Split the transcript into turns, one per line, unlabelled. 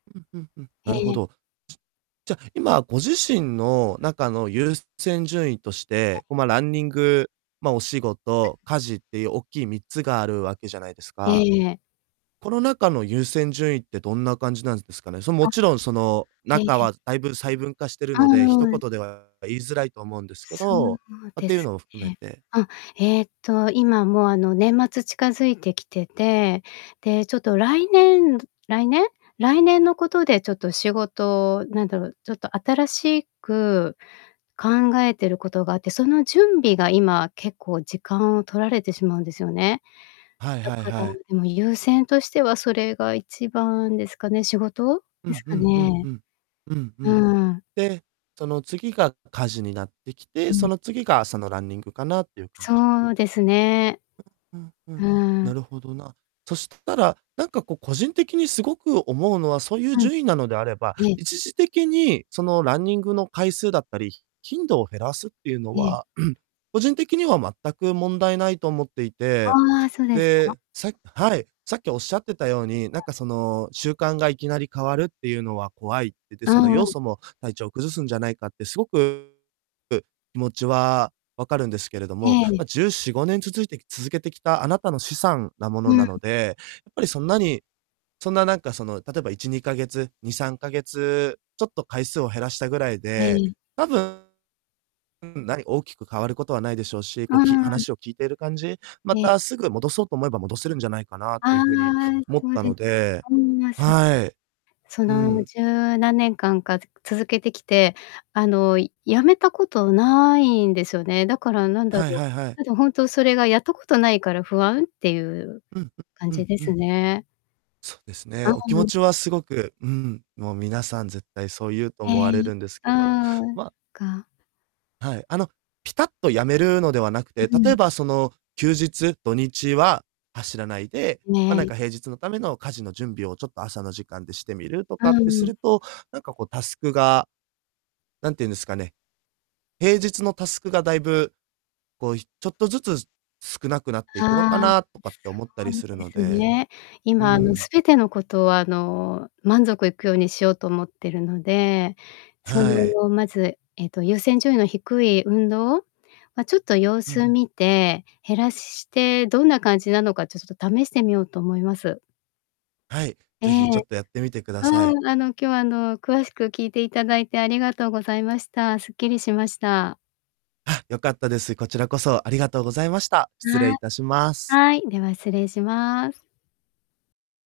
うん、ふんふん。
へ
なるほ
え。
ど。じゃ、今、ご自身の中の優先順位とし
あ。
て、こ、ま、ランニング、ま、お仕
[unintelligible]
事、家事っていう大きい3つがあるわけじゃないです
え
か。
え。
この中の優先順位ってどんな感じなんですかね？そ、も
あ、
ちろん、その、
へ、
中
え。
はだいぶ細分化してる
ああ、
ので、一
うん。
言では言いづらいと思うんですけ
そう
ど、ま、っ
で
ていう
す
のを含め
ね。
て
うん、えっと、今もう、あの、年末近づいてきてて、で、ちょっと来年度来年来年のことで、ちょっと仕事なんだろう、ちょっと新しく考えてることがあって、その準備が、今、結構時間を取られてしまうんですよね。
はい
だ
はい
から、
はい。
あの、優先としてはそれが1番ですかね、仕事
う
です
んう
か
んうん、
ね。
ふん。うん、ふ
う
ん。
ーん。
で、その次が家事になってきて、
う
そ
ん。
の次が朝のランニングかなってゆう感じ
そうですね。
うん、ふ
う
ん、
ー
な
ん。
るほどな。そしたら、なんかこう、個人的にすごく思うのは、そうゆう
うん。
順位なのであれば、
ええ。
一時的に、その、ランニングの回数だったり、ひ頻度を減らすってゆうの
ええ。
は、個人的には全く問題ないと思っていて、
ああ、そ、ですか？
で、さはい。さっきおっしゃってたように、な
う
ん
ん。
か、その、習慣がいきなり変わるってゆうのは怖いって、で、
う
その、
んう
要
ん。
素も体調を崩すんじゃないかってすごく、気持ちはわかるんですけれど
え
も、
え。
ま、14、5年続いて続けてきたあなたの資産なもの
うん。
なので、やっぱりそんなに、そんななんか、その、例えば1、2ヶ月2、3ヶ月、ちょっと回数を減らしたぐらい
え
で、
い。
多分、うん、ない大きく変わることはないでしょうし、
う
こう、き
ーん。
話を聞いてる感じ、ま
え。
たすぐ戻そうと思えば、戻せるんじゃないかなっていう
あ
ふうに
あ、
思っ
そう
た
です
の
か。
で
うーん、そ
はい。
そ
う
の、
ん。
十何年間か、つ続けてきて、あの、いやめたことないんですよね。だからなんだ
はい
ろう、
はいはい。
ただ、ほんとそれが、やったことないから不安ってゆう
うん、
感
う
じ
ん
で
う
す
ん。
ね。
そうです
あ
ね。
あ、
お気持
うん。
ちはすごくうん、もう皆さん絶対そう言うと
へ
思われ
え、
るんですけど。
ああ、
まあ
か。
はい、あの、ピタッとやめるのではなくて、
う
例
ん。
えばその、休日土日は走らないで、ま、なん
ね。
か平日のための家事の準備を、ちょっと朝の時間でしてみると
ああ、
かっ
う
てす
ん。
ると、なんかこう、タスクが、なんて言うんですかね、平日のタスクがだいぶ、こう、ひちょっとずつ、少なくなっていくのか
ああ、
なとかって思ったりする
す
の
すそうです
で。
ね。
う
今、あの、
ん。
全てのことを、あの、満足いくようにしようと思ってるので、そ
はい。
の、まず、えっと、優先順位の低い運動、ま、ちょっと様
うん。
子見て、減らしてどんな感じなのか、ちょっちょっと試してみようと思います。
はい。
え
是非、ちょ
え。
っとやってみてくだ
ああ、
さい。
あの、今日、あの、詳しく聞いていただいてありがとうございました。すっきりしました。
は、よかったです。こちらこそありがとうございました。失礼
はい。
致します。
はい。では、失礼します。